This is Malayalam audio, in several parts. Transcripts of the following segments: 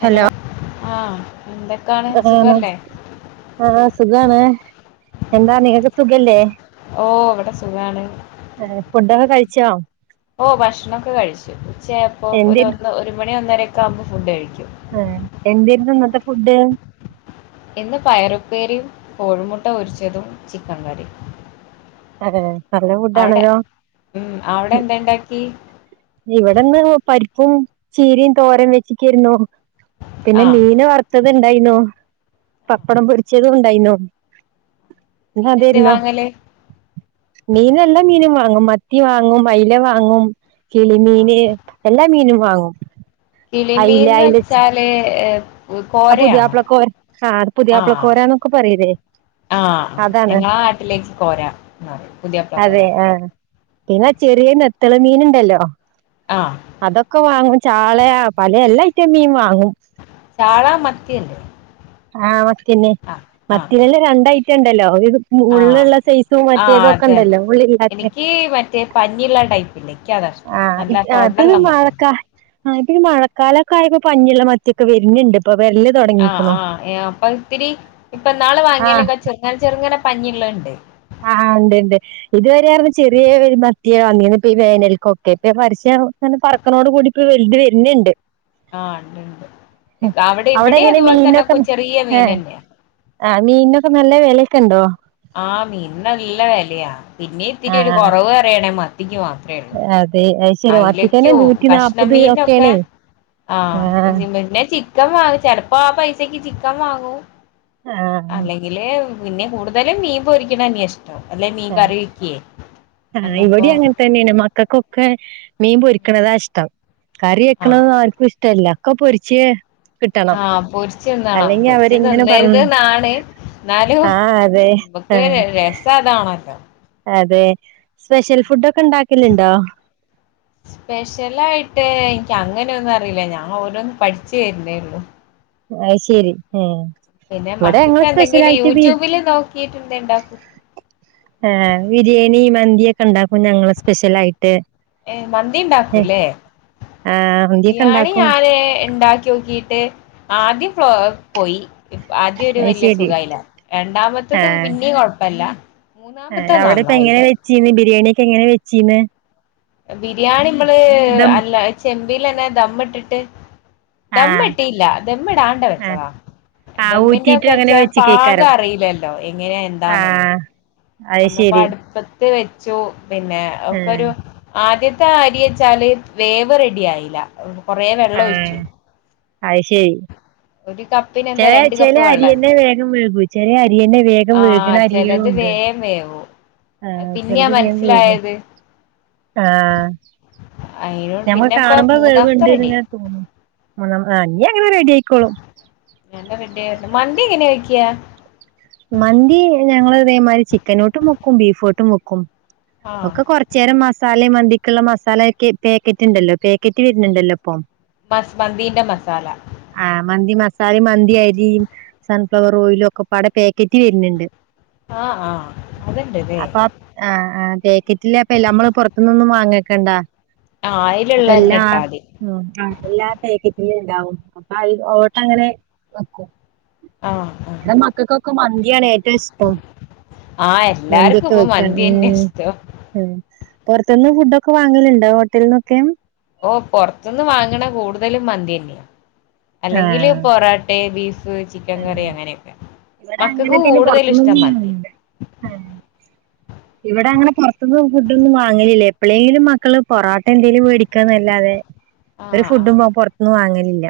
ഹലോ ആ ആ എന്താണ് ആ സുഖാണ് എന്താ നിങ്ങൾക്ക് സുഖല്ലേ ഓ ഇവിടെ സുഖാണ് ഫുഡൊക്കെ കഴിച്ചോ ഓ ഭക്ഷണൊക്കെ കഴിച്ചു ഉച്ച അപ്പോ എന്തെ ഒരു ഒന്ന് ഒരു മണി ഒന്നര ഒക്കെ ആവുമ്പോ ഫുഡ് കഴിക്കും ആഹ് എന്തേരുന്നു ഇന്നത്തെ ഫുഡ് ഇന്ന് പയറുപ്പേരിയും കോഴിമുട്ട പൊരിച്ചതും ചിക്കനൻ കറിയും അതെയോ നല്ല അവിടെ ഫുഡാണല്ലോ ഉം അവിടെ എന്താ ഇണ്ടാക്കി ഇവിടെന്ന് പരിപ്പും ചീരയും തോരൻ വെച്ചീക്കാരുന്നു പിന്നെ ആഹ് മീന് വറ്ത്ത അത്ണ്ടായിന്നോ പപ്പടം പൊരിച്ചതും ഉണ്ടായിന്നോ ഇന്ന് മീൻ എന്തേ അതെരുന്നു വാങ്ങല് മീനെല്ലാം മീനും വാങ്ങും മത്തി വാങ്ങും അയില വാങ്ങും ആഹ് കിളിമീന് എല്ലാ മീനും വാങ്ങും അയില കിളിമീൻന്ന് അയില വെച്ചാല് ഏ, കോരയാണോ പുതിയപ്പ്ളക്കൊ ആ പുതിയപ്പ്ളക്കോര പറയൂലേ ആ ഞങ്ങളാ നാട്ടിലേക്ക് കോരാ എന്ന അതെ പുതിയാപ്ലകോരാ ആ പിന്നെ ചെറിയ നെത്തല് മീനുണ്ടല്ലോ ആഹ് അതൊക്കെ വാങ്ങും ചാള പല എല്ലാ ഐറ്റം മീൻ വാങ്ങും ചാളാ മത്തിയണ്ട് ആ മത്തിന്നെ മത്തികളിൽ രണ്ട്ഐറ്റം ഉണ്ടല്ലോ ഇ ആഹ് മുള്ളുള്ള സൈസും ആഹ് മറ്റേതോക്കെ അതന്നെ ഉണ്ടല്ലോ മുള്ളില്ലാത്ത എനിക്ക് മറ്റേ പഞ്ഞിള്ള ടൈപ്പില്ലേ എനിക്കതാ ആ ഇഷ്ടം ഇ നല്ല ആ തൊടള്ള മത്തി പിഴിമാളക്ക ആ ഇപ്പ ഈ മഴക്കാലക്കെ ആയപ്പോ പഞ്ഞിയുള്ള മത്തിയൊക്കെ വരുന്നുണ്ട് ഇപ്പൊ വെരല് ആഹ് തുടങ്ങീയിക്ക്ണോ ആഹ് അപ്പൊ ഇത്തിരി ഇപ്പൊ നാള് വാങ്ങിയല്ലേക്ക ചെറുങ്ങനെ ചെറുങ്ങനെ പഞ്ഞിയള്ളുണ്ട് ആ ഉണ്ട് ഉണ്ട് ഇതുവരെയായിരുന്നു ചെറിയ ഒരു മത്തിയ വാങ്ങിയത് ഈ വേനൽക്കൊക്കെ ഇപ്പ പര പറക്കനോട് കൂടിപ്പ് വെയില് വരുന്നുണ്ട് ആ ഉണ്ട്ണ്ട് അവിടെ ഇവിടെ എങ്ങനെ അതുപോലെ തന്നെ മീനൊക്കെ ചെറിയ മീൻ ഏഹ് തന്നെയ ആ മീനൊക്കെ നല്ല വെലക്കെ ഉണ്ടോ ആ മീന് നല്ല വെലയാ പിന്നെ ഇത്തിരി ഒരു ആഹ് കുറവ് അറിയണേ മത്തി മാത്രമേ ഉള്ളൂ അതെ അത് ശരി മത്തിക്കന്നെ അയലക്കോ നൂറ്റി നാപ്പത് കഷ്ണമീനൊക്കെ ഒക്കെയാണേ ആ ആഹ് പിന്നെ ചിക്കൻ വങ്ങും ചെിലപ്പോ ആ പൈസ പൈസക്ക് ചിക്കൻ വാങ്ങും ആഹ് അല്ലെങ്കില് പിന്നെ കൂടുതലും മീൻ പൊരിക്കണ തന്നെയാ ഇഷ്ടം അല്ലെ മീൻ ആ കറി വെക്കേ ആ അന്നപ്പോ ഇവിടെ അങ്ങനെ തന്നെയാണ് മക്കൾക്കൊക്കെ മീൻ പൊരിക്കണതാ ഇഷ്ടം കറി ആഹ് വെക്കണത് ആർക്കും ഇഷ്ടമല്ല ഒക്കെ പൊരിച്ച് കിട്ടണം ആ പൊരിച്ച് തിന്നണം അല്ലെങ്കി പൊരിച്ച് അവരിങ്ങനെ തിന്നരുത് പറഞ്ഞു നാണ് എന്നാലും ആഹ് അതെ നമുക്ക് ആഹ് രസം അതാണോല്ലോ അതെ സ്പെഷ്യൽ ഫുഡ് ഒക്കെ ഉണ്ടാക്കലുണ്ടോ സ്പെഷ്യല ആയിട്ട് എനിക്ക് അങ്ങനെയൊന്നും അറിയില്ല ഞാൻ ഓരോന്നും പഠിച്ചു വരുന്നേള്ളു അ ശരി ആ പിന്നെ മക്കൾക്ക് എന്തെങ്കിലും യൂട്യൂബില് നോക്കിട്ട് എന്ത് ഇണ്ടാക്കും ആഹ് ബിരിയാണി മന്തി ഒക്കെ ഉണ്ടാക്കും ഞങ്ങള് സ്പെഷ്യൽ ആയിട്ട് ഏഹ് മന്തി ഉണ്ടാക്കൂല്ലേ ആഹ് മന്തിയൊക്കെ ബിരിയാണി ഉണ്ടാക്കും ഞാന് ഉണ്ടാക്കി നോക്കിട്ട് ആദ്യം പോയി ആദ്യം ഒരു അത് വലിയ സുഖ ശരി ആയില്ല രണ്ടാമത്തെത് പിന്നേ കുഴപ്പ പല്ല ആ അവിടെ ഇപ്പ എങ്ങനെയാ വെച്ചീന്ന് ബിരിയാണിയൊക്കെ എങ്ങനെ വെച്ചീനെ ബിരിയാണി നമ്മള് അല്ല ചെമ്പീയിലന്നെ ദമ്മ് ഇട്ടിട്ട് ആഹ് ദമ്മിട്ടിയില്ല ദമ്മിടാണ്ടെ ആഹ് വെച്ചതാ ആ ദമ്മിന്റെ ഊറ്റിയിട്ടും ഒക്കെ അങ്ങനെ വച്ചാ പാകം വെച്ചിക്കേക്കാരം അറിയില്ലല്ലോ എങ്ങനെയ എന്താന്നൊന്നും ആഹ് അത് അന്നെപ്പോ ശരി അടുപ്പത്ത് വെച്ചു പിന്നെ ഒക്കെ ആഹ് ഒരു ആദ്യ അരി വെച്ചാല് വേവ് റെഡി ആയില്ല കൊറെ വെള്ളം ആഹ് ഒഴിച്ചു അത് ശരി ഒരു കപ്പിന് ചെ എന്താ രണ്ട് ചെല കപ്പ് വെള്ളം അരിയന്നെ വേഗം വേകും ചെല അരിയന്നെ വേഗം ആ ചിലത് വേഗം വേവും [inaudible] ആ അത് പിന്നെയാ ചെലത് വേഗം വേം മനസ്സിലായത് ആ അയിനോട് ഞമ്മ പിന്നെപ്പ കാണുമ്പോ മൂന്നാമത്തെ റെഡി വേവുണ്ട്ന്ന്ങ്ങനെ തോന്നും നീ അങ്ങനെ റെഡി ആക്കി എന്റെ [unintelligible] വരുന്നു മന്തി എങ്ങനെയ വെക്ക്കാ മന്തി ഞങ്ങള് ഇതേമാതിരി ചിക്കനുട്ടും വെക്കും ബീഫ്ട്ടും മുക്കും ആഹ് ഒക്കെ കൊറച്ചു നേരം മസാലയും മന്തി ഉള്ള മസാലയൊക്കെ പാക്കറ്റ് ഉണ്ടല്ലോ പാക്കറ്റ് വരുന്നുണ്ടല്ലോ അപ്പം മന്ത് മന്തിന്റെ മസാല താഴെ മന്തിയരിയും സൺഫ്ലവർ ഓയിലും ഒക്കെ പടെ പാക്കറ്റ് വരുന്നുണ്ട് ആഹ് ആഹ് അത്ണ്ട്ല്ലേ അപ്പൊ ആ ആ പാക്കറ്റിൽ ലപ്പ നമ്മള് പുറത്തു നിന്നൊന്നും വാങ്ങിക്കേണ്ടാ ആഹ് അപ്പ അയില്ള്ളന്നെ എല്ലാ ഇട്ടാതി ആഹ് എല്ലാ ടൈപ്പ് ഉണ്ടാവും അപ്പൊ അതിലോട്ട് അങ്ങനെ വെക്കും ആഹ് ആഹ് ഇടെ മക്കൾക്കൊക്കെ മന്തിയാണ് ഏ ഇഷ്ടം ആഹ് എല്ലാർക്കും മന്തിയൊക്കെ ഇപ്പൊ വെക്കാൻ മ് മന്തിയന്നെ ഇഷ്ടം പുറത്തുന്ന് ഫുഡൊക്കെ വാങ്ങലുണ്ടോ ഹോട്ടലിന്നൊക്കെ ഓഹ് പുറത്തുനിന്നു വാങ്ങണ കൂടുതലും മന്തി തന്നെയ ആ അല്ലെങ്കില് പൊറോട്ടെ ബീഫ് ചിക്കൻ കറി അങ്ങനെയൊക്കെ ഇവിടെ മക്കക്ക് അങ്ങനെ പിന്നെ കൂടുതലും പുറത്തനിന്നും ഇഷ്ടം മന്തിയാ [inaudible] ഇവിടെ അങ്ങനെ പുറത്ത് ഫുഡ് ഒന്നും വാങ്ങലില്ലേ എപ്പോഴെങ്കിലും മക്കള് പൊറോട്ട എന്തെങ്കിലും മേടിക്കാന്നല്ലാതെ ഒരു ആഹ് ആഹ് ഫുഡും പുറത്തുന്നു വാങ്ങലില്ല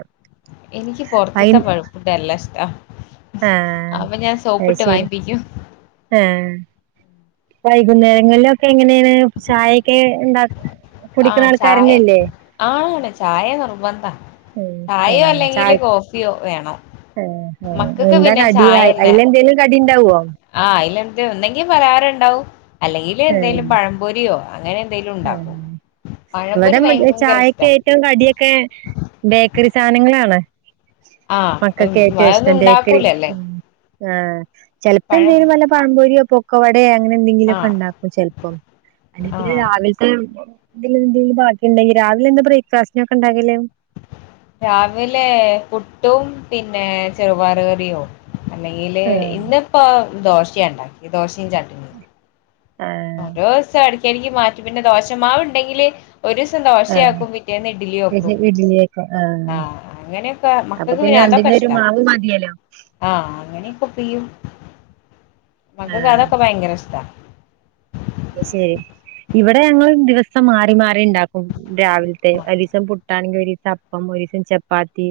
എനിക്ക് വൈ പൊറത്തെത്തെ [unintelligible] ഇഷ്ട ആഹ് അപ്പോ ഞാൻ അത് സോപ്പിട്ട് ശരി വാങ്ങിപിക്കും ആഹ് വൈകുന്നേരങ്ങളിലൊക്കെ എങ്ങനെയാണ് ചായൊക്കെ ഉണ്ടക് ആഹ് ചായ ആണ് ചായ നിർബന്താ ഉം ചായോ ഏഹ് ചായ അല്ലെങ്കില് കോഫിയോ വേണം ഏഹ് ഏഹ് മക്കൾക്ക് എന്താ പിന്നെ കടി ചായന്നെ അയിലെന്തേലും കടി ഉണ്ടാവോ ആഹ് അയിൽ ഒന്നെങ്കിൽ പലഹാരം ഉണ്ടാവും അല്ലെങ്കിൽ ഏഹ് എന്തെങ്കലും പഴംപൊരിയോ അങ്ങനെ എന്തെലും ഏഹ് ഉണ്ടാക്കും പഴംപൊരി ഇവിടെ ഭയങ്കര ഇഷ്ടാ ചായക്കെ ഏറ്റവും കടിയൊക്കെ ബേക്കറി സാധനങ്ങളാണ് ആ ഉം, മക്കള്കേറ്റോ അതൊന്നും ഇഷ്ടം ബേക്കറി ഉണ്ടാക്കൂലല്ലേ മ് ആഹ് ചിലപ്പോ പഴം എന്തേലും വല്ല പഴപൊരിയോ പോക്കാവട അങ്ങനെ എന്തെങ്കിലും ആ ഒക്കെ ഉണ്ടക്കും ചിലപ്പോ ആ അല്ലെപിന്നെ രാവിലെ എന്തിലും എന്തെലും ബാക്കി ഉണ്ടെങ്കിൽ രാവിലെ എന്ത ബ്രേക്ക്ഫാസ്റ്റിനൊക്കെ ഉണ്ടാക്കല് രാവിലെ പുട്ടും പിന്നെ ചെറുപയരുകറി യോ അല്ലെങ്കില് ആഹ് ഇന്ന് ഇപ്പോ ദോശയ ഉണ്ടക്കിത് ദോശയും ചട്നി മ് ഓരോ ദിവസം ഇടക്ക്ടക്ക് മാറ്റും പിന്നെ ദോഷമാവുണ്ടെങ്കില് ഒരുസം ആഹ് ദോശയാക്കും പിറ്റേന്ന് ഇഡ്ലിക്കും ഇഡ്ലിയൊക്കെ ആഹ് ആ അങ്ങനെയൊക്കെ അപ്പൊ മക്കക്ക് പി പിന്നെ രണ്ടിനും ഒരു മാവ് മതിയല്ലോ ആ അങ്ങനെയൊക്കോപ്പിക്കും മക്കക്ക് അതോക്കെ ഭയങ്കര ഇഷ്ട അ ശരി ഇവിടെ ഞങ്ങൾ ദിവസം മാറി മാറി ഇ ണ്ടാക്കും രാവിലത്തെ ഒരു ദിവസം പുട്ടാണെങ്കിൽ ഒരു ദിവസം അപ്പം ഒരുസം ചപ്പാത്തി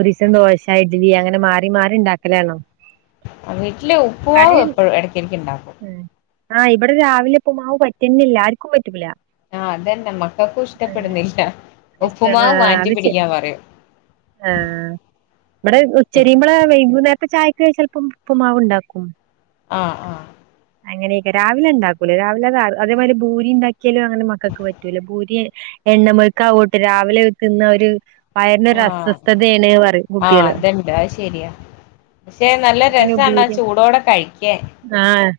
ഒരീസം ദോശ ഇഡ്ലി അങ്ങനെ മാറി മാറി ഇണ്ടാക്കലാണോ വീട്ടിലെ ഉപ്പുമാവ് എപ്പോഴും ഇടക്കിടക്ക് ഉണ്ടാക്കും ആഇവിടെ രാവിലെഉപ്പ് മാവ് പറ്റന്നില്ല ആർക്കും പറ്റൂല ആ അതന്നെ മക്കൾക്കും ഏഹ് ഇഷ്ടപ്പെടുന്നില്ല ഉപ്പുമാവ് മാറ്റി പിടിക്കാൻ പറയും ആ ഇവിടെ ഉച്ചരിയുമ്പോള വെയ്കുനേരത്തെ ചാ ക്ക് ചെലപ്പം ഉപ്പുമാവ് ഉണ്ടാക്കും അ അ അങ്ങനെയൊക്കെ രാവിലെ ഇണ്ടാക്കൂലേ രാവിലെ അത് അതേപോലെ പൂരി ഇണ്ടാക്കിയാലും അങ്ങനെ മക്കൾക്ക് പറ്റൂല പൂരി എണ്ണമഴുക്കാവോട്ട് രാവിലെതിന്നാൽ ഒരു വയറിന് ഒരു ആഹ് അസ്വസ്ഥതയണ പറയും ആഹ് കുട്ടികള് അതുണ്ട് അത് ശരിയാ പക്ഷെ നല്ല അപ്പൊ പിന്നെ രസണ് ആ ഭൂരി ചൂടോടെ കഴിക്കാൻ ആഹ്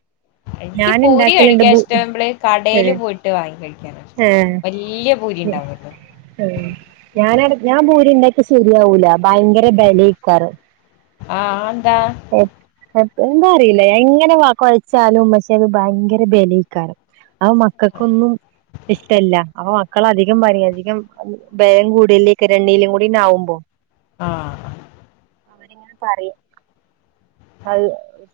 എനിക്ക് ഞാൻ പൂരി ഉണ്ടാക്കലുണ്ട് കഴിക്കാൻ ഭൂ ഇഷ്ടമ്പള് കടൽ ഏഹ് പോയിട്ട് വാങ്ങി കഴിക്കാന ഇഷ്ടം വല്യ പൂരി ഉണ്ടാവല്ലോ മ് ഞാനട അതെ ഞാൻ ഭൂരി ഇണ്ടാക്കിയ ശരിയാവൂല ഭയങ്കര ബെലെക്കാരം ആഹ് അതെന്താ എന്താ അറിയില്ല എങ്ങനെ വ ക്കെയ ചാലും പക്ഷെ അത് ഭയങ്കര ബലക്കാരം അപ്പം മക്കൾക്കൊന്നും ഇഷ്ടല്ല അപ്പൊ മക്കളൾ അധികം പറയും അധികം ഭലം കൂടലേകാരം എണ്ണിലിം കൂടിആവുമ്പോ ആഹ് അവരിങ്ങനെ പറിം അത്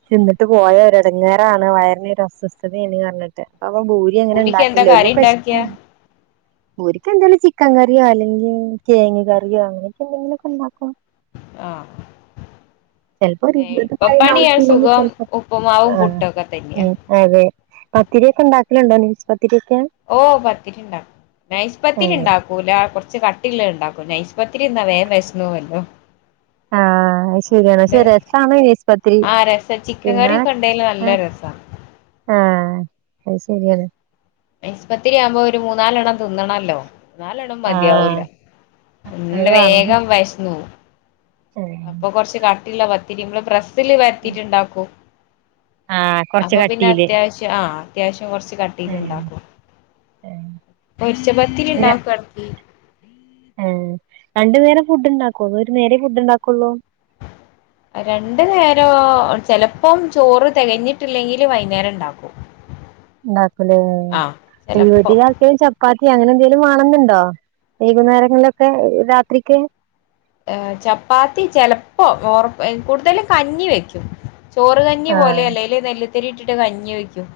തിന്നിട്ട് പോയാ ഒരെടങ്ങേറാണ് വയറിന് ഒരസ്വസ്ഥതേണ് പർഞ്ഞിട്ട് അപ്പം ഭൂരി അങ്ങനെ പൂരിക്ക് എന്താ ഉണ്ടാക്കൽല്ല. കറി ഓൽക്കൊക്കെ ഇഷ് ഉണ്ടാക്കിയ ഭൂരിക് എന്തേലും ചിക്കൻ കറിയോ അല്ലെങ്കിൽ കെയങ് കറിയോ അങ്ങനൊക്കെ എന്തെങ്കിലൊക്കെ ണ്ടാക്കും. ആഹ്. ചെൽപ്പൊര് പിന്നെ എളുപ്പപ്പണിയാ [unintelligible] സുഖം ചെലപ്പം ഉപ്പുമാവും ആഹ് പുട്ടൊക്കെ മ് തന്നെയാ അതെ പത്തിര്യൊക്കെ ഉണ്ടാക്കല്ണ്ടോ നൈസ് പത് ഓഹ് പത്തിരിണ്ടാക്കും. നൈസ് ആഹ് പത്തിട്ടുണ്ടാക്കൂല. കൊർ ച്ച് കട്ടില്ലത് ഉണ്ടാക്കും നൈസ് പത്തിരി തിന്നാൽ വേം വിശന്നെവല്ലോ ആഹ് അത് ശരിയാണ് അതുകൊണ്ട് പക്ഷെ രസാണ് നൈസ് പത്തിരി ആ രസ ചിക്കൻ കറിക്കെ ഉണ്ടൽ നല്ല രസം സ ആ അത് ശരിയാണ് നൈസ് പത്തിരി ആവുമ്പോ ഒരു മൂന്നാലണം തിന്നണല്ലോ നാലെണ്ണം മതിയാവുല ആഹ് അത് അന്ന് വേണം വേഗം വശന്നുപോവും അപ്പൊ കൊറച്ച് കട്ടില്ല പത്തിരി നമ്മൾ പ്രസ്സില് പത്തിരി ഉണ്ടാക്കുമോ ആഹ് കൊറച്ച് അപ്പൊ പിന്നെ കട്ടീല് അത്യാവശ്യം ആ അത്യാവശ്യം കൊറച്ച് ഏഹ് കട്ടിയിലുണ്ടാക്കും പൊരിച്ച പത്തിരി ഏഹ് ഉണ്ടാക്കുവാ രണ്ടു നേരം ഫുഡ് ഉണ്ടാക്കു ഒരു നേരെ ഫുഡ് ഉണ്ടാക്കുള്ളൂ രണ്ടു നേരം ഓ ചെലപ്പം ചോറ് തികഞ്ഞിട്ടില്ലെങ്കില് വൈകുന്നേരം ഇണ്ടാക്കും ഉണ്ടാക്കല് ചെലപ്പോ ഇവിടി ആർക്കെ ചപ്പാത്തി അങ്ങനെ എന്തേലും വേണെന്നണ്ടോ വൈകുന്നേരങ്ങളിലൊക്കെ രാത്രിക്ക് ഹേ ചപ്പാത്തി ചെലപ്പോ ഓർ എ കൂടുതൽ കഞ്ഞി വെക്കും ചോറുകഞ്ഞി ആഹ് പോലെയല്ലേ അല്ല നെല്ലുത്തരി ഇട്ടിട്ട് കഞ്ഞി വേക്കും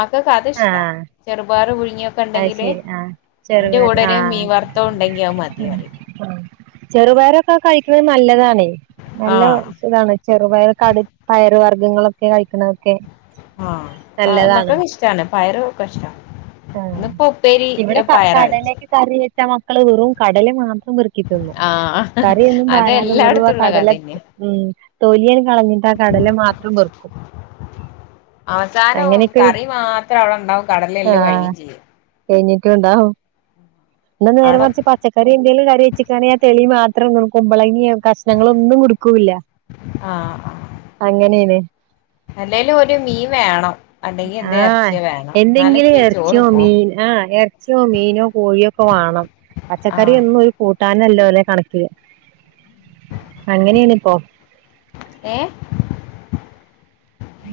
മക്കൊക്ക് അത് ഇഷ്ടാ ആഹ് ചെറുപയർ പുഴുങ്ങിയൊക്കെ അത് ഉണ്ടെങ്കില് ശരി ആഹ് എന്റെ ചെറുപയർ കൂടെര് ആഹ് മീൻ വർത്തോ ഉണ്ടെങ്കിയ അത് മതിയോന് ചെറുപയർ ഒക്കെ കഴിക്കുന്നത് നല്ലതാണ് ആ നല്ല സുഖമാണ് ചെറുപയർ കടു പയർ വർഗ്ഗങ്ങളൊക്കെ കഴി ണൊക്കെ നല്ലതാണ് പയറ് കഷ്ട ആഹ ആ ഇവിടെ പയറാ വെച്ച് കടലയ്ക്ക കറി വെച്ച മക്കള് വെറും കടല മാത്രം പെറുക്കി തന്നു ആഹ് കറിയൊന്നും അത് പാരാതെ വെറും എല്ലായിടത്തും ഉള്ള കടല കഥന്നെയാ ഉ തോലിയ കളഞ്ഞിട്ട് ആ കടല മാത്രം പറുക്കും അവസാനം കറി മാത്രം അവടെ ണ്ടാവും കടലെല്ലോം കഴിയും ചെയ്യും. കഴ്ഞ്ഞിട്ടുണ്ടാവും. ന്ന നേരെ അവിടെ മറ്ച്ച് പച്ചക്കറി എന്തെലും കറി വെച്ചക്കാണെ ആ തെളി മാത്രം [unintelligible] കുമ്പളങ്ങിം കഷ്ണങ്ങളൊന്നും ഇട്ക്കൂല്ല അങ്ങനെണ് അല്ലേലൊരു മീൻ വേണം. അല്ലെങ്കിൽ എന്തേ ആഹ് ഇറച്ചിയോ വേണം എന്തെങ്കിലും എന്നാലൊക്കെയാ ചോറ് എർച്ച്യോ പോവും മീന ആഹ് എർച്ച്യോ മീനോ കോഴിയൊക്കെ വാ വാണം ആഹ് പച്ചക്കറ്യൊന്നൊര് കൂ ട്ടാനല്ല ഒല്ലെ കണക്ക് അങ്ങനെണിപ്പോ ഏഹ്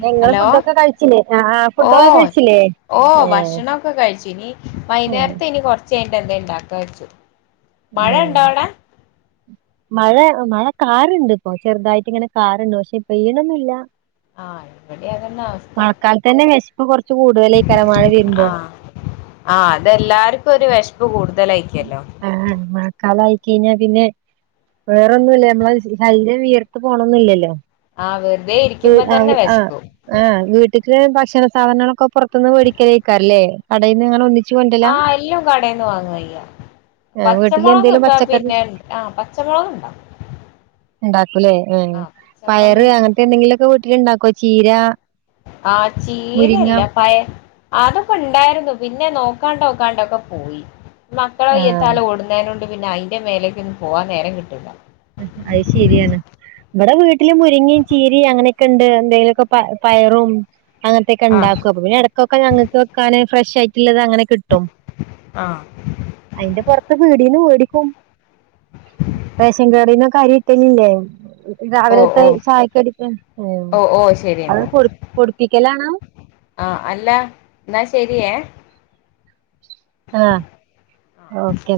ഇങ്ങള് ഹലോ ഫുഡൊക്കെ കഴ്ച്ചില്ലേ ആഹ് ഫുഡൊക്കെ ഓഹ് കഴ്ച്ചില്ലേ? ഓഹ് ഭക്ഷണൊക്കെ കഴിച്ചു ഇനി ആ വൈന്നേരത്തെനി കൊ ർച്ചയ്ഞ്ഞ്ട്ട് എന്തേം ഇണ്ടാക്കാച്ചു. മഴ ണ്ടാവടെ മഴ മഴക്കാറ്ണ്ട് പ്പൊ ചെറ്തായിട്ട് ഇങ്ങനെ കാറ്ണ്ട് പക്ഷെ പെയ്യ്ണൊന്നുല്ല. ആഹ് ഇവിടെ അതന്നെ അവസ്ഥ മഴക്കാലത്തെന്നെ വെശപ്പ് കൊർച്ച് കൂടുതലേക്കാരം മഴ വെരുമ്പോ ആഹ് ആഹ് അതെല്ലാവർക്കൊരു വെശപ്പ് കൂടു ആഹ് മഴക്കാലായി കഴിഞ്ഞാ പിന്നെ വേറൊന്നുമല്ല നമ്മള ശല്യം ഉയർത്ത് പോണൊന്നില്ലല്ലോ ആഹ് വെറുതെ ഇരിക്കുമ്പോ തന്നെ ആഹ് വെശക്കും ആഹ് വീട്ടില് ഭക്ഷ ഭക്ഷണ സാധനങ്ങളൊക്കെ [unintelligible] പുറത്തുന്ന് വേടിക്കലേക്കാറ അല്ല കടൽ നിങ്ങൾ ആഹ് എല്ലാം കടന്ന് വാങ്ങായി ആ വീട്ടില് പച്ചമുളക് എന്തേലും ഓക്കെ പച്ചക്കറി പിന്നെ ആഹ് പച്ചമുളക് ഉണ്ടോ ഉണ്ടാക്കൂല്ലേ ആഹ് പയറ് അങ്ങനത്തെ എന്തെങ്കിലുമൊക്കെ വീട്ടില ഇണ്ടാക്കോ ചീര ആ മുരിങ്ങ ചീനല്ല പയ അതൊക്കെ ഉണ്ടായിരുന്നു പിന്നെ നോ [unintelligible] പോയി മക്കളെ ആഹ് [unintelligible] ഓടുന്നേണ്ട് പിന്നെ അയിന്റെ മേലേക്ക് ഒന്ന് പോവാൻ നേരം കിട്ടില്ല അത് ശരിയാണ് നമ്മടെ വീട്ടില് മുരിങ്ങയും ചീരിയും അങ്ങനെയൊക്കെ ഉണ്ട് എന്തെങ്കിലുമൊക്കെ പയറും അങ്ങനത്തെൊക്കെ ആഹ് ഉണ്ടാക്കും അപ്പ പിന്നെ ഇടക്കൊക്കെ ഞങ്ങൾക്ക് വെക്കാന് ഫ്രഷ് ആയി അങ്ങനെ കിട്ടും ആഹ് അതിന്റെ പുറത്ത് [unintelligible] റേഷൻകാർഡിൽ അരി കിട്ടലില്ലേ ഓഹ് രാവിലത്തെ ഓഹ് ചായക്കടിക്ക ഓഹ് ഓഹ് അത് പൊടിപ്പിക്കൽ ആണോ ആഹ അല്ല എന്നാ ശരിയേ ആഹ് ആഹ് ഓക്കെ